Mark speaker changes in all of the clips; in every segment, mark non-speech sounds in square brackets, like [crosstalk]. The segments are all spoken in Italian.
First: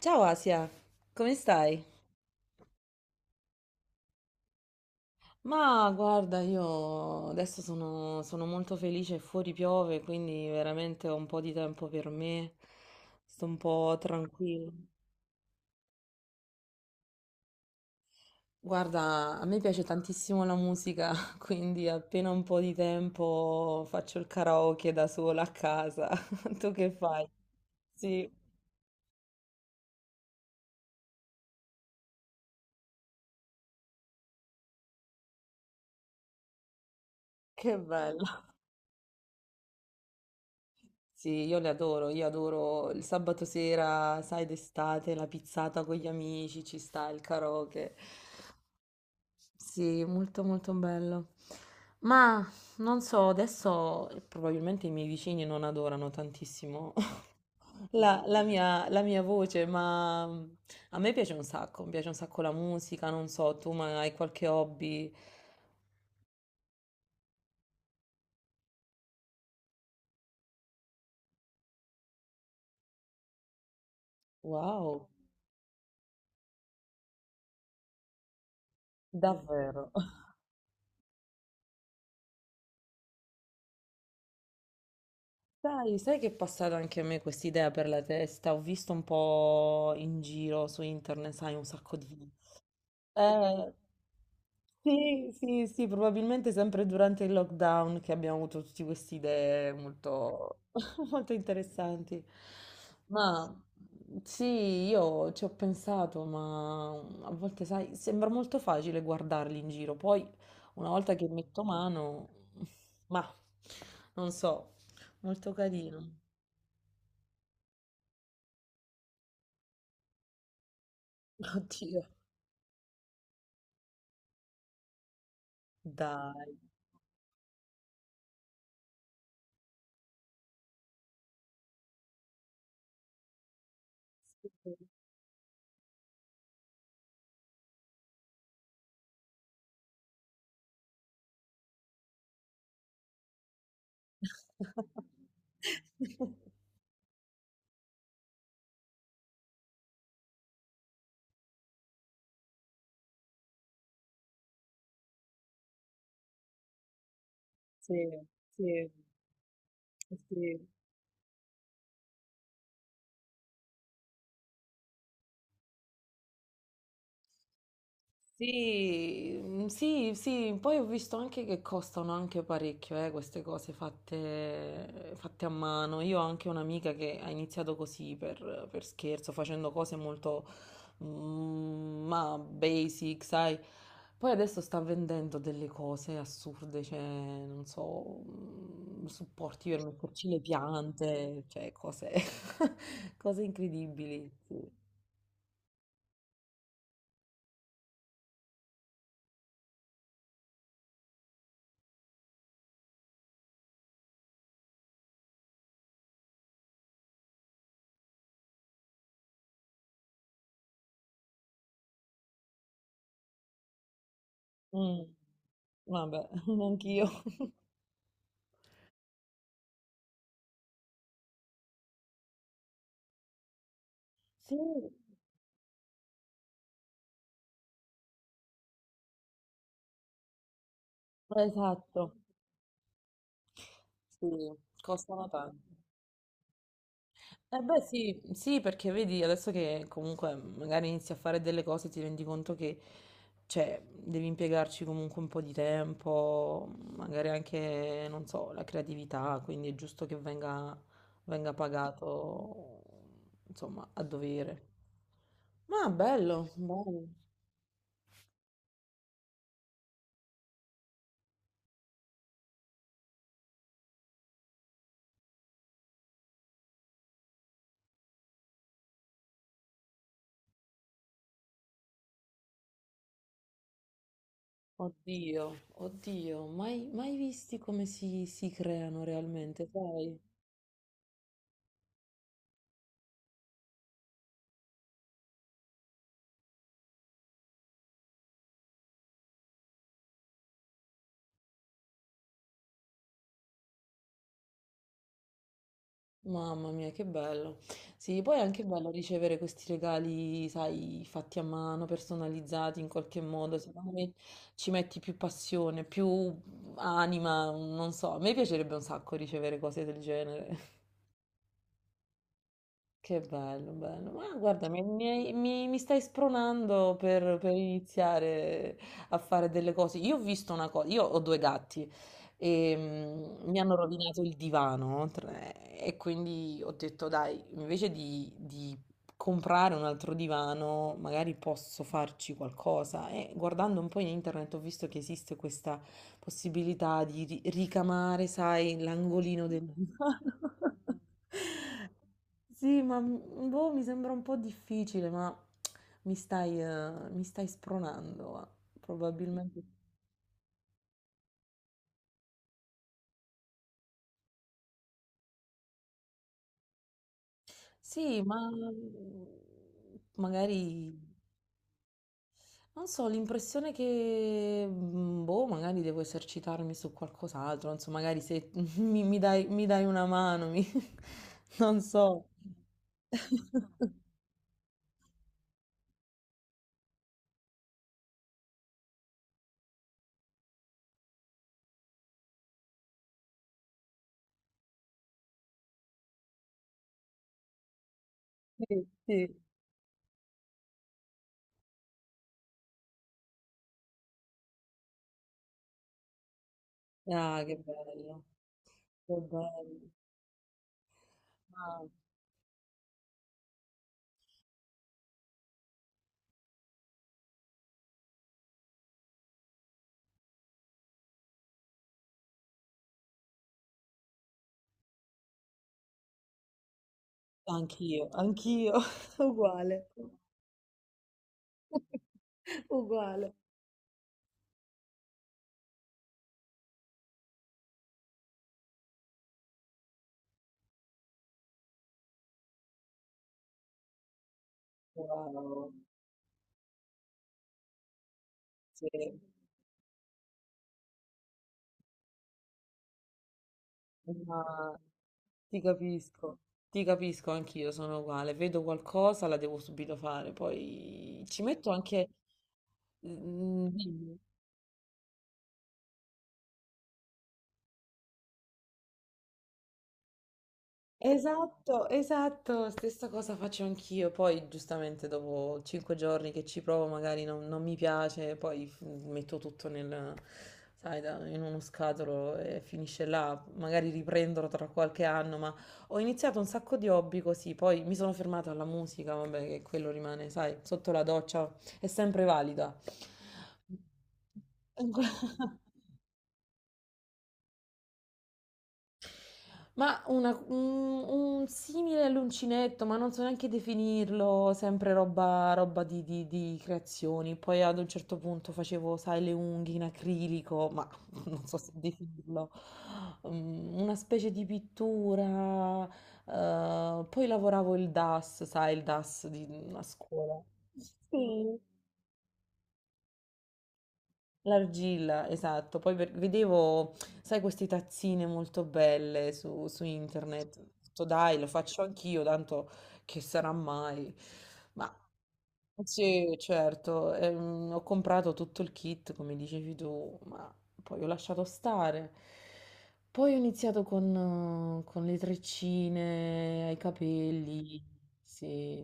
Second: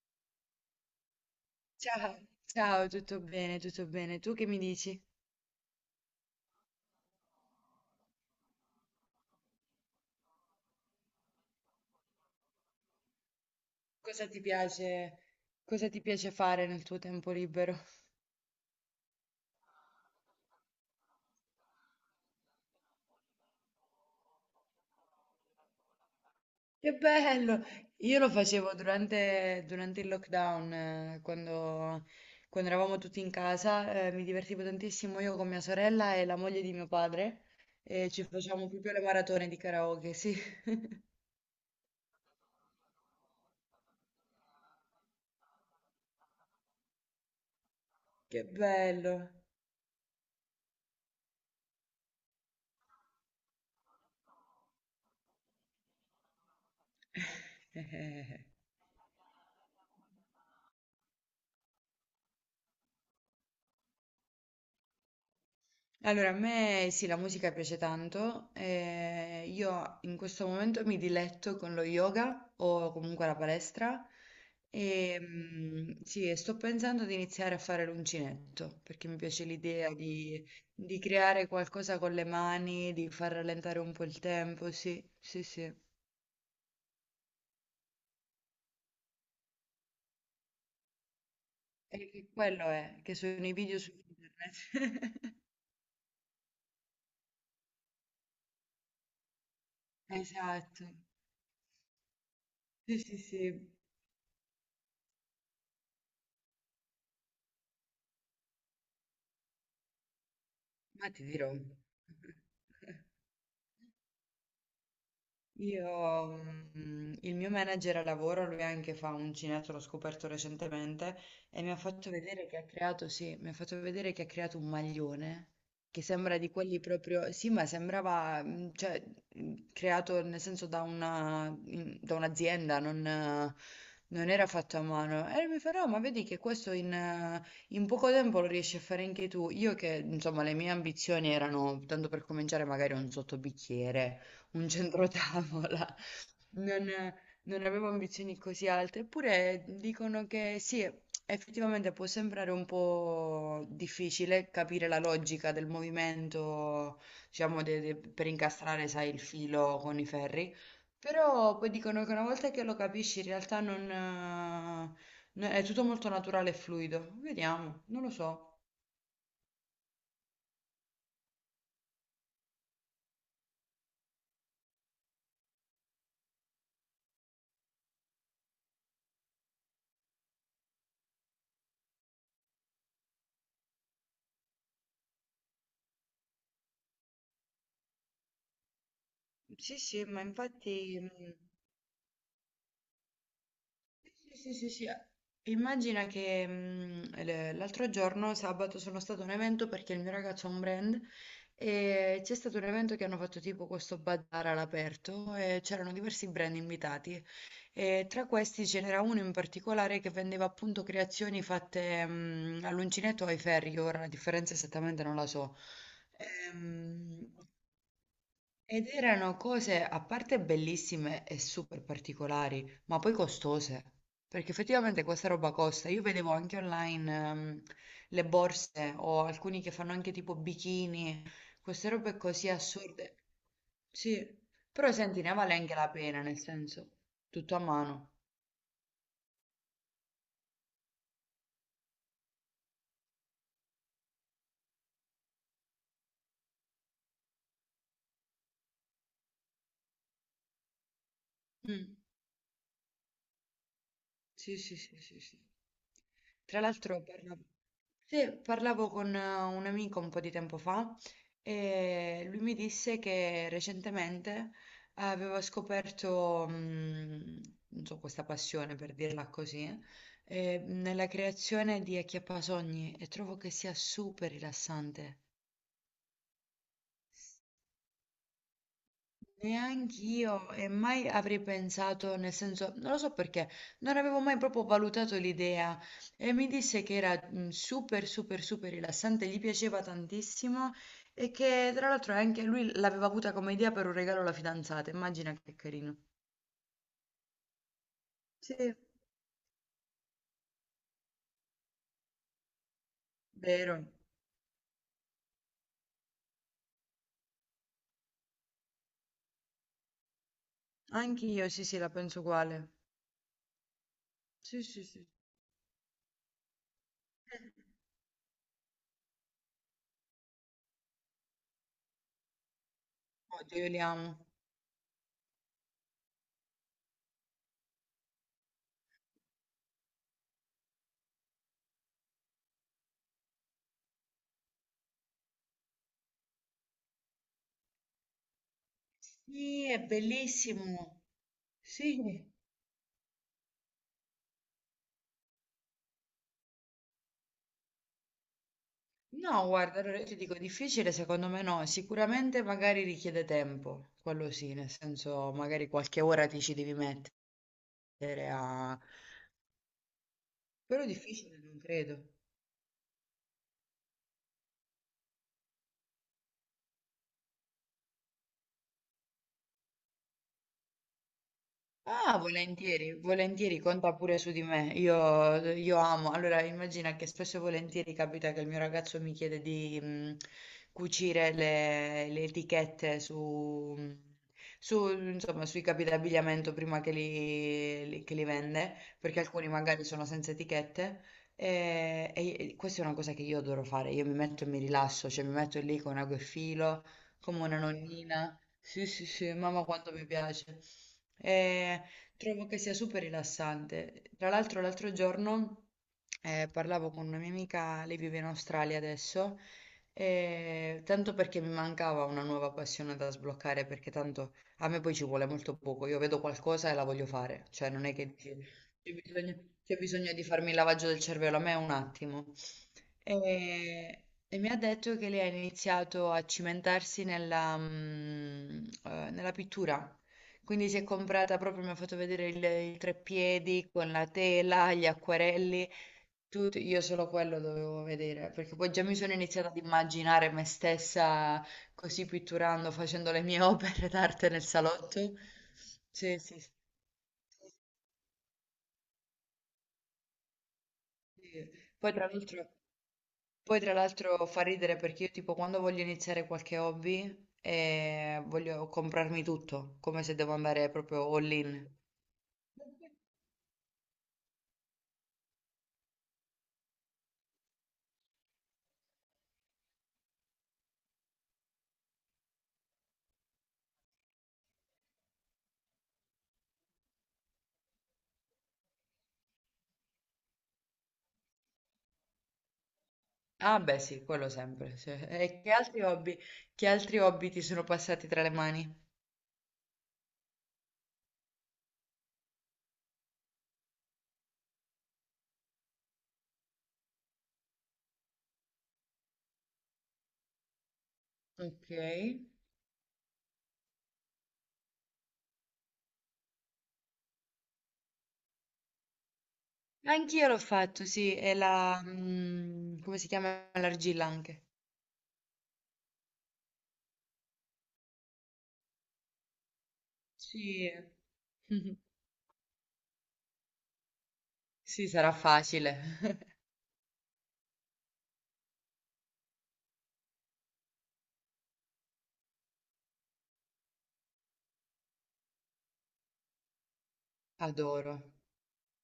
Speaker 1: Ciao Asia, come stai?
Speaker 2: Ciao, ciao, tutto bene, tutto bene. Tu che mi dici?
Speaker 1: Ma guarda, io adesso sono molto felice, fuori piove, quindi veramente ho un po' di tempo per me, sto un po'
Speaker 2: Cosa ti
Speaker 1: tranquilla.
Speaker 2: piace, cosa ti piace fare nel tuo tempo libero?
Speaker 1: Guarda, a me piace tantissimo la musica, [laughs] quindi appena un po' di tempo faccio il karaoke da sola a casa. [laughs] Tu che
Speaker 2: Che
Speaker 1: fai?
Speaker 2: bello! Io lo
Speaker 1: Sì,
Speaker 2: facevo durante il lockdown, quando, eravamo tutti in casa, mi divertivo tantissimo io con mia sorella e la moglie di mio padre
Speaker 1: che
Speaker 2: e ci
Speaker 1: bello.
Speaker 2: facevamo proprio le maratone di karaoke, sì. [laughs]
Speaker 1: Sì, io le adoro, io adoro il sabato sera, sai, d'estate, la pizzata con gli amici, ci sta il karaoke.
Speaker 2: Che bello!
Speaker 1: Sì, molto molto bello. Ma non so, adesso probabilmente i miei vicini non adorano tantissimo [laughs] la,
Speaker 2: [laughs]
Speaker 1: la mia, la mia voce, ma a me piace un sacco, mi piace un sacco la musica, non so, tu ma hai qualche hobby?
Speaker 2: Allora, a me sì, la musica piace tanto. Io in questo momento mi diletto con lo yoga o comunque la palestra.
Speaker 1: Wow,
Speaker 2: E, sì, e sto pensando di iniziare a fare l'uncinetto perché mi piace
Speaker 1: davvero.
Speaker 2: l'idea di creare qualcosa con le mani, di far rallentare un po' il tempo. Sì, sì, sì. E
Speaker 1: Dai, sai che è passata anche a me questa idea per la testa? Ho visto un po' in giro su internet, sai, un sacco di...
Speaker 2: che quello è, che sono i
Speaker 1: Eh,
Speaker 2: video su
Speaker 1: sì,
Speaker 2: internet. [laughs]
Speaker 1: sì, sì, probabilmente sempre durante il lockdown che abbiamo avuto tutte queste idee molto,
Speaker 2: Esatto.
Speaker 1: [laughs] molto interessanti.
Speaker 2: Sì, sì,
Speaker 1: Ma
Speaker 2: sì.
Speaker 1: sì, io ci ho pensato, ma a volte, sai, sembra molto facile guardarli in giro, poi una
Speaker 2: Ma
Speaker 1: volta
Speaker 2: ti
Speaker 1: che
Speaker 2: dirò. [laughs]
Speaker 1: metto mano, [laughs] ma non so, molto
Speaker 2: Io,
Speaker 1: carino.
Speaker 2: il mio manager a lavoro, lui anche fa un cinetto, l'ho scoperto recentemente, e mi ha
Speaker 1: Oddio,
Speaker 2: fatto vedere che ha creato, sì, mi ha fatto vedere che ha creato un maglione che sembra
Speaker 1: dai.
Speaker 2: di quelli proprio, sì, ma sembrava, cioè, creato nel senso da una, da un'azienda, non era fatto a mano. E mi fa, no, ma vedi che questo in poco tempo lo riesci a fare anche tu. Io che, insomma, le mie ambizioni erano, tanto per cominciare, magari un sottobicchiere, un centrotavola,
Speaker 1: Sì,
Speaker 2: [laughs]
Speaker 1: [laughs]
Speaker 2: non, non avevo ambizioni così alte, eppure dicono che sì, effettivamente può sembrare un po' difficile capire la logica del movimento, diciamo, per incastrare,
Speaker 1: sì,
Speaker 2: sai, il filo con i
Speaker 1: sì.
Speaker 2: ferri,
Speaker 1: Sì.
Speaker 2: però poi dicono che una volta che lo capisci in realtà non, no- è tutto molto naturale e fluido. Vediamo, non lo so.
Speaker 1: Sì, sì, sì, poi ho visto anche che costano anche parecchio, queste cose fatte a mano. Io ho anche un'amica che ha iniziato così per scherzo, facendo cose molto, ma basic, sai. Poi adesso sta vendendo delle cose assurde, cioè, non so, supporti
Speaker 2: Sì,
Speaker 1: per
Speaker 2: sì, ma
Speaker 1: metterci le
Speaker 2: infatti.
Speaker 1: piante, cioè cose, [laughs] cose incredibili.
Speaker 2: Sì, sì, sì,
Speaker 1: Sì.
Speaker 2: sì. Immagina che l'altro giorno, sabato, sono stato a un evento perché il mio ragazzo ha un brand e c'è stato un evento che hanno fatto tipo questo bazar all'aperto e c'erano diversi brand invitati e tra questi ce n'era uno in particolare che vendeva appunto creazioni fatte all'uncinetto o ai ferri, che ora la differenza
Speaker 1: Mm,
Speaker 2: esattamente non la so.
Speaker 1: vabbè, [laughs] anch'io.
Speaker 2: Ehm, ed erano cose a parte bellissime e super particolari, ma poi costose, perché
Speaker 1: Sì,
Speaker 2: effettivamente questa roba costa. Io vedevo anche online le borse o alcuni che fanno anche tipo bikini, queste
Speaker 1: esatto,
Speaker 2: robe così assurde. Sì,
Speaker 1: sì,
Speaker 2: però senti,
Speaker 1: costano
Speaker 2: ne vale
Speaker 1: tanto.
Speaker 2: anche la pena, nel senso, tutto a
Speaker 1: Eh beh
Speaker 2: mano.
Speaker 1: sì, sì, perché vedi adesso che comunque magari inizi a fare delle cose ti rendi conto che cioè, devi impiegarci comunque un po' di tempo, magari anche, non so, la creatività, quindi è giusto che venga
Speaker 2: Mm.
Speaker 1: pagato, insomma, a
Speaker 2: Sì,
Speaker 1: dovere.
Speaker 2: sì, sì, sì, sì.
Speaker 1: Ma bello,
Speaker 2: Tra l'altro,
Speaker 1: bello.
Speaker 2: sì, parlavo con un amico un po' di tempo fa e lui mi disse che recentemente aveva scoperto, non so, questa passione per dirla così, nella creazione di acchiappasogni, e trovo che sia super rilassante.
Speaker 1: Oddio, oddio, mai, mai visti come si creano realmente, sai?
Speaker 2: Neanch'io, e mai avrei pensato, nel senso, non lo so perché, non avevo mai proprio valutato l'idea, e mi disse che era super, super, super rilassante, gli piaceva tantissimo, e che tra l'altro anche lui l'aveva avuta come idea per un regalo alla fidanzata, immagina che carino.
Speaker 1: Mamma mia, che bello. Sì, poi è anche
Speaker 2: Sì,
Speaker 1: bello ricevere questi regali, sai, fatti a mano, personalizzati in qualche modo.
Speaker 2: vero,
Speaker 1: Secondo me ci metti più passione, più anima, non so. A me piacerebbe un sacco ricevere cose del genere.
Speaker 2: anch'io sì, sì, la penso uguale.
Speaker 1: Che bello, bello. Ma
Speaker 2: Sì,
Speaker 1: guarda, mi,
Speaker 2: sì, sì.
Speaker 1: mi hai- mi- mi stai spronando per iniziare a fare delle cose. Io ho visto una cosa, io ho due gatti e mi
Speaker 2: Oddio, io
Speaker 1: hanno
Speaker 2: li amo.
Speaker 1: rovinato il divano e quindi ho detto, dai, invece di comprare un altro divano, magari posso farci qualcosa. E guardando un po' in internet ho visto che esiste questa possibilità di ricamare, sai, l'angolino del
Speaker 2: Sì, è
Speaker 1: divano.
Speaker 2: bellissimo.
Speaker 1: [laughs]
Speaker 2: Sì.
Speaker 1: Sì, ma boh, mi sembra un po' difficile, ma mi stai spronando,
Speaker 2: No,
Speaker 1: probabilmente.
Speaker 2: guarda, allora io ti dico difficile, secondo me no, sicuramente magari richiede tempo, quello sì, nel senso magari qualche ora ti ci devi mettere
Speaker 1: Sì, ma
Speaker 2: a... Però
Speaker 1: magari,
Speaker 2: difficile non credo.
Speaker 1: non so, l'impressione che, boh, magari devo esercitarmi su qualcos'altro, non so, magari se [laughs] mi dai una mano, [laughs] non
Speaker 2: Ah,
Speaker 1: so.
Speaker 2: volentieri, volentieri, conta
Speaker 1: [laughs]
Speaker 2: pure su di me. Io amo. Allora, immagina che spesso e volentieri capita che il mio ragazzo mi chiede di cucire le etichette insomma, sui capi d'abbigliamento prima che che li vende,
Speaker 1: Sì,
Speaker 2: perché
Speaker 1: sì.
Speaker 2: alcuni magari sono senza etichette. E questa è una cosa che io adoro fare. Io mi metto e mi rilasso, cioè mi metto lì con ago e filo, come
Speaker 1: Ah, che
Speaker 2: una
Speaker 1: bello,
Speaker 2: nonnina. Sì, sì,
Speaker 1: che
Speaker 2: sì, mamma
Speaker 1: bello.
Speaker 2: quanto mi piace.
Speaker 1: Ah,
Speaker 2: E trovo che sia super rilassante. Tra l'altro, l'altro giorno parlavo con una mia amica, lei vive in Australia adesso, e tanto perché mi mancava una nuova passione da sbloccare, perché tanto a me poi ci vuole molto poco. Io vedo qualcosa e la voglio fare, cioè non è
Speaker 1: anch'io,
Speaker 2: che dici,
Speaker 1: anch'io,
Speaker 2: c'è
Speaker 1: [laughs]
Speaker 2: bisogno, c'è
Speaker 1: uguale.
Speaker 2: bisogno di farmi il lavaggio del cervello, a me è un attimo.
Speaker 1: Uguale.
Speaker 2: E mi ha detto che lei ha iniziato a cimentarsi nella pittura. Quindi si è comprata proprio, mi ha fatto vedere il treppiedi con la tela, gli acquerelli,
Speaker 1: Wow,
Speaker 2: tutto. Io solo quello dovevo vedere, perché poi già
Speaker 1: sì,
Speaker 2: mi sono iniziata ad immaginare me stessa così pitturando, facendo le mie [laughs] opere d'arte
Speaker 1: ma
Speaker 2: nel salotto.
Speaker 1: ti
Speaker 2: Sì,
Speaker 1: capisco,
Speaker 2: sì, sì.
Speaker 1: ti capisco anch'io, sono uguale, vedo qualcosa, la devo subito fare, poi ci
Speaker 2: Sì.
Speaker 1: metto
Speaker 2: Poi
Speaker 1: anche...
Speaker 2: tra l'altro, poi
Speaker 1: Mm,
Speaker 2: tra
Speaker 1: dimmi.
Speaker 2: l'altro fa ridere perché io tipo quando voglio iniziare qualche hobby, voglio comprarmi tutto, come se devo andare proprio all in.
Speaker 1: Esatto, esatto, stessa cosa faccio anch'io, poi giustamente dopo cinque giorni che ci provo magari non mi piace, poi metto tutto nel, sai, in uno scatolo e finisce là, magari riprenderò tra qualche anno, ma ho iniziato un sacco di hobby così, poi mi sono fermata alla musica, vabbè, che quello rimane, sai, sotto la doccia, è sempre valida.
Speaker 2: Ah beh sì, quello sempre. Sì. E che
Speaker 1: [laughs]
Speaker 2: altri hobby, ti sono passati tra le mani?
Speaker 1: Ma un simile l'uncinetto, ma non so neanche definirlo, sempre roba di creazioni. Poi ad un certo punto facevo, sai, le unghie in acrilico, ma [laughs] non so se
Speaker 2: Ok.
Speaker 1: definirlo. Una specie di pittura. Poi lavoravo il DAS, sai, il DAS di una
Speaker 2: Anch'io l'ho
Speaker 1: scuola.
Speaker 2: fatto, sì, e
Speaker 1: Sì,
Speaker 2: la... come si chiama? L'argilla anche.
Speaker 1: l'argilla, esatto. Poi vedevo, sai, queste tazzine molto belle su internet. Ho
Speaker 2: Sì.
Speaker 1: detto, Dai, lo
Speaker 2: [laughs]
Speaker 1: faccio anch'io, tanto che sarà mai.
Speaker 2: Sì,
Speaker 1: Ma
Speaker 2: sarà facile.
Speaker 1: sì,
Speaker 2: [laughs]
Speaker 1: certo, ho comprato tutto il kit, come dicevi tu, ma poi ho lasciato stare. Poi ho iniziato con le treccine ai capelli.
Speaker 2: Adoro.
Speaker 1: Sì,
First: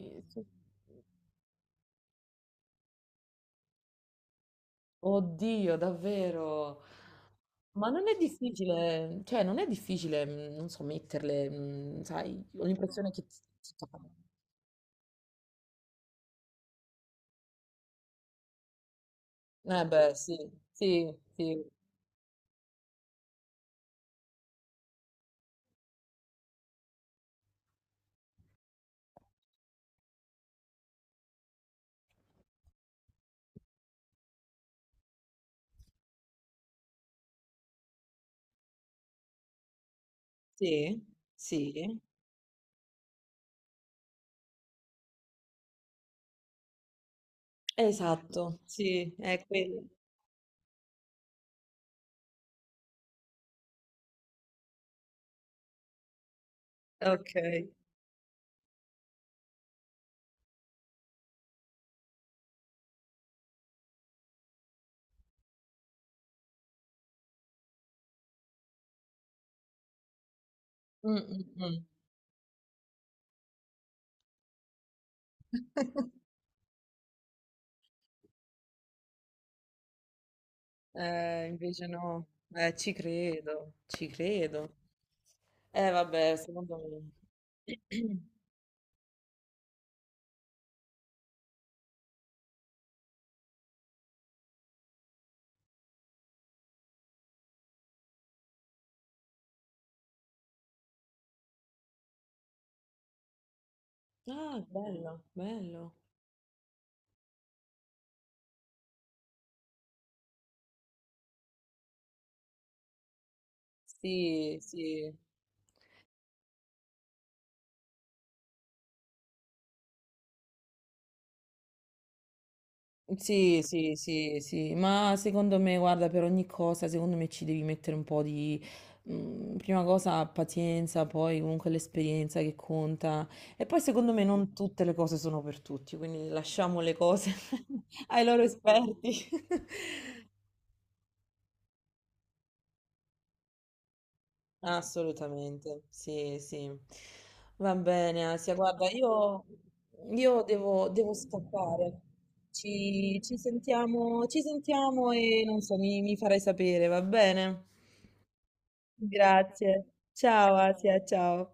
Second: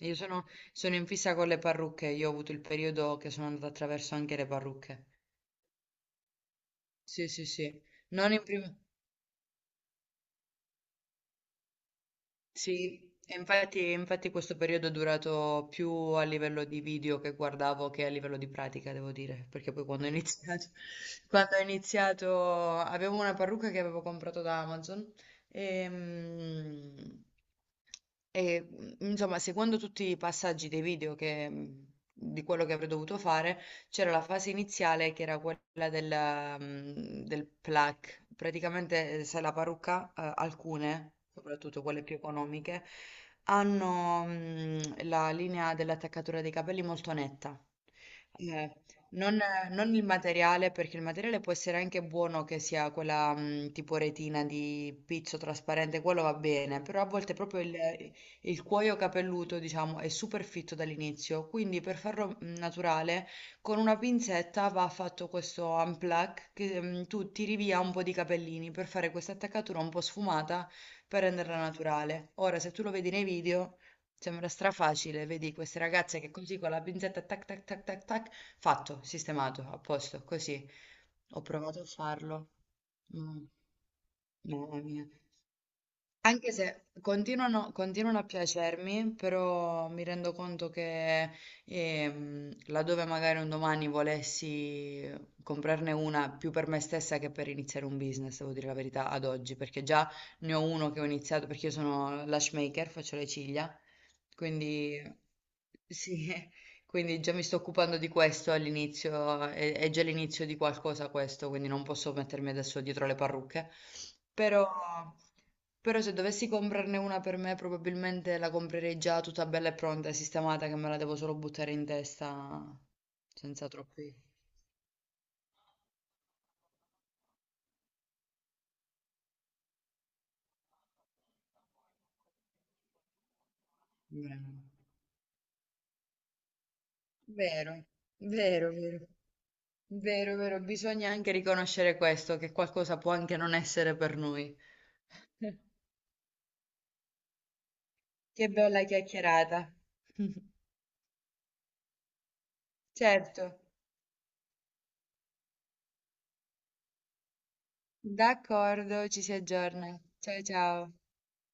Speaker 2: Io
Speaker 1: Sì.
Speaker 2: sono, sono in fissa con le parrucche, io ho avuto il periodo che sono andata attraverso anche le parrucche.
Speaker 1: Oddio, davvero.
Speaker 2: Sì, sì, sì.
Speaker 1: Ma non è
Speaker 2: Non in prima...
Speaker 1: difficile, cioè non è difficile, non so, metterle, sai, ho
Speaker 2: Sì,
Speaker 1: l'impressione che...
Speaker 2: e
Speaker 1: ti
Speaker 2: infatti,
Speaker 1: tocca.
Speaker 2: infatti questo periodo è durato più a livello di video che guardavo che a livello di pratica, devo dire, perché
Speaker 1: Eh
Speaker 2: poi quando ho
Speaker 1: beh, sì,
Speaker 2: iniziato,
Speaker 1: sì,
Speaker 2: [laughs]
Speaker 1: sì,
Speaker 2: quando ho iniziato avevo una parrucca che avevo comprato da Amazon e, mm, insomma, seguendo tutti i passaggi dei video di quello che avrei dovuto fare, c'era la fase iniziale che era quella del plucking. Praticamente, sai, la parrucca,
Speaker 1: sì,
Speaker 2: alcune,
Speaker 1: sì,
Speaker 2: soprattutto quelle più economiche, hanno la linea dell'attaccatura dei capelli molto netta.
Speaker 1: esatto.
Speaker 2: Eh,
Speaker 1: Sì,
Speaker 2: non,
Speaker 1: è quello.
Speaker 2: non il materiale, perché il materiale può essere anche buono che sia quella tipo retina di pizzo trasparente, quello va bene, però a volte
Speaker 1: Ok.
Speaker 2: proprio il cuoio capelluto, diciamo, è super fitto dall'inizio, quindi per farlo naturale con una pinzetta va fatto questo unplug che tu tiri via un po' di capellini per fare questa attaccatura un po' sfumata
Speaker 1: Mm,
Speaker 2: per
Speaker 1: mm,
Speaker 2: renderla
Speaker 1: mm.
Speaker 2: naturale. Ora, se tu lo vedi nei video, sembra strafacile, vedi queste ragazze
Speaker 1: [laughs]
Speaker 2: che così con la pinzetta tac tac tac tac tac, fatto, sistemato, a posto, così. Ho provato a
Speaker 1: Invece no.
Speaker 2: farlo.
Speaker 1: Ci
Speaker 2: Mm.
Speaker 1: credo, ci credo.
Speaker 2: Mamma mia.
Speaker 1: Eh vabbè,
Speaker 2: Anche
Speaker 1: secondo
Speaker 2: se continuano,
Speaker 1: me...
Speaker 2: continuano a
Speaker 1: [clears throat]
Speaker 2: piacermi, però mi rendo conto che laddove magari un domani volessi comprarne una più per me stessa che per iniziare un business, devo dire la verità, ad oggi, perché già ne ho uno che ho iniziato, perché io sono lash maker, faccio le ciglia,
Speaker 1: Ah,
Speaker 2: quindi
Speaker 1: bello, bello.
Speaker 2: sì, [laughs] quindi già mi sto occupando di questo all'inizio, è già l'inizio di qualcosa questo, quindi non posso mettermi adesso dietro le parrucche,
Speaker 1: Sì,
Speaker 2: però...
Speaker 1: sì.
Speaker 2: Però se dovessi comprarne una per me, probabilmente la comprerei già tutta bella e pronta e sistemata, che me la devo solo buttare in testa
Speaker 1: Sì,
Speaker 2: senza
Speaker 1: sì,
Speaker 2: troppi
Speaker 1: sì, sì, ma secondo me, guarda, per ogni cosa, secondo me ci devi mettere un po' di, prima cosa, pazienza, poi comunque l'esperienza che conta. E poi secondo me non
Speaker 2: problemi.
Speaker 1: tutte le cose sono per tutti, quindi lasciamo le cose
Speaker 2: Vero,
Speaker 1: [laughs] ai loro
Speaker 2: vero, vero,
Speaker 1: esperti. [laughs]
Speaker 2: vero, vero. Bisogna anche riconoscere questo, che qualcosa può anche non essere per noi.
Speaker 1: Assolutamente, sì, sì. Va bene,
Speaker 2: Che
Speaker 1: Asia,
Speaker 2: bella
Speaker 1: guarda, io,
Speaker 2: chiacchierata. [laughs]
Speaker 1: io devo scappare. Ci, ci
Speaker 2: Certo,
Speaker 1: sentiamo, ci sentiamo e non so, mi farai sapere, va bene?
Speaker 2: d'accordo, ci si
Speaker 1: Grazie.
Speaker 2: aggiorna. Ciao
Speaker 1: Ciao,
Speaker 2: ciao.
Speaker 1: Asia, ciao.